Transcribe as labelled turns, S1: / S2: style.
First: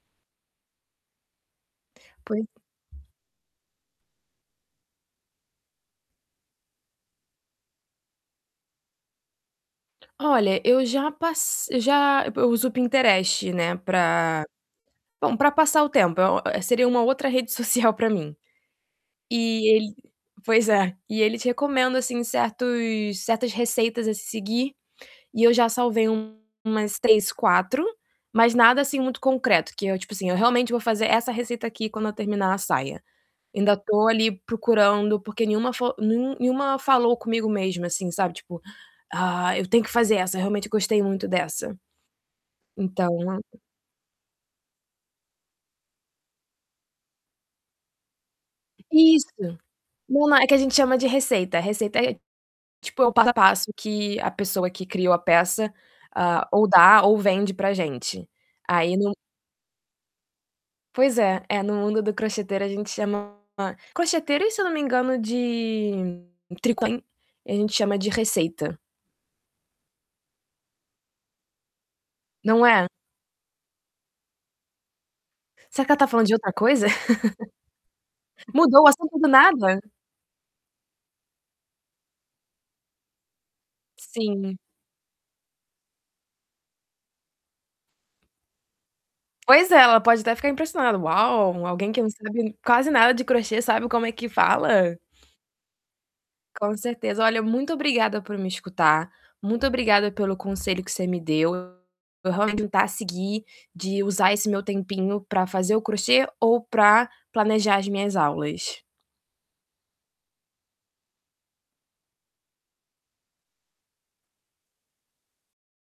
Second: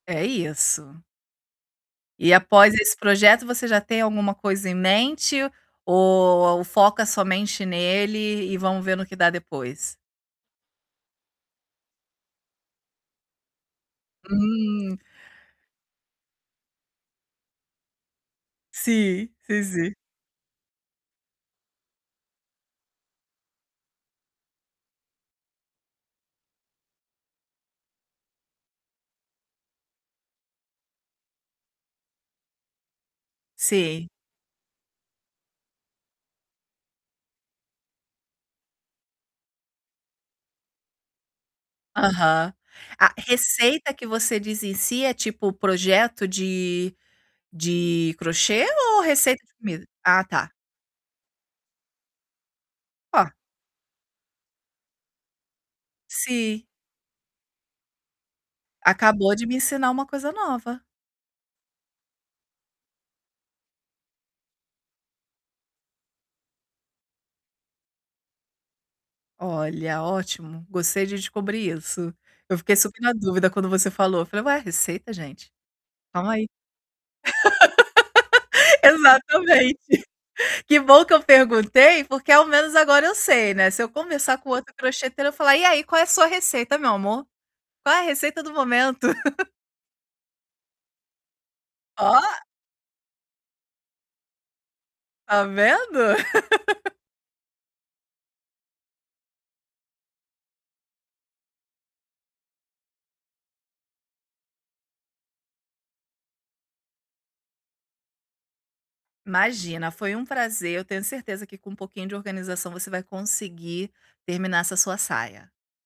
S1: É isso. E
S2: Pois
S1: após esse projeto, você já tem alguma coisa em mente ou foca somente nele e vamo ver no que dá depois?
S2: Olha, eu já pas já eu uso o Pinterest, né, para
S1: Hum.
S2: bom, para passar o tempo, é o seria uma outra rede social para mim.
S1: Sim, sim,
S2: E ele
S1: sim.
S2: pois é, e ele te recomenda assim certos certas receitas a se seguir e eu já salvei umas 3, 4, mas nada assim muito concreto, que eu, tipo assim, eu realmente vou fazer essa receita aqui quando eu terminar a saia. Ainda tô
S1: Sim.
S2: ali procurando, porque nenhuma fo nen nenhuma falou comigo mesmo assim, sabe. Tipo: "Ah, eu tenho que fazer essa, realmente eu gostei muito dessa."
S1: Aham.
S2: Então
S1: Ah, "receita" que você diz em si é, tipo, projeto de de crochê ou receita de
S2: Isso!
S1: comida? Ah,
S2: Não, é
S1: tá!
S2: que a gente chama de receita. Receita é tipo, é o passo
S1: Ó.
S2: a passo que a pessoa que criou a peça, hã,
S1: Sim.
S2: ou dá ou vende para gente. Aí no
S1: Acabou de me ensinar uma coisa nova.
S2: Pois é, eh, no mundo do crocheteira a gente chama crocheteira e se eu não me engano de tricô [unintelligible] A gente chama de receita.
S1: Olha, ótimo, gostei de descobrir isso. Eu
S2: Não
S1: fiquei
S2: é?
S1: super na dúvida quando você falou. Eu falei: "Ué, receita, gente?
S2: Será que ela tá falando
S1: Calma
S2: de
S1: aí."
S2: outra coisa? Mudou o assunto do nada.
S1: Exatamente. Que bom que eu perguntei, porque ao menos agora eu sei, né. Se eu conversar com
S2: Sim.
S1: outro crocheteiro, eu falar: "E aí, qual é a sua receita, meu amor? Qual é a receita do momento?"
S2: Pois é, ela pode até ficar impressionada: "Uau, alguém que não
S1: Ó!
S2: sabe ni quase nada de crochê sabe como é que fala?"
S1: Tá vendo?
S2: Com certeza. Olha, muito obrigada por me escutar. Muito obrigada pelo conselho que você me deu. Eu realmente vou tentar seguir de usar esse meu tempinho para fazer o crochê ou para planejar as minhas aulas.
S1: Imagina, foi um prazer. Eu tenho certeza que com um pouquinho de organização você vai conseguir terminar essa sua saia.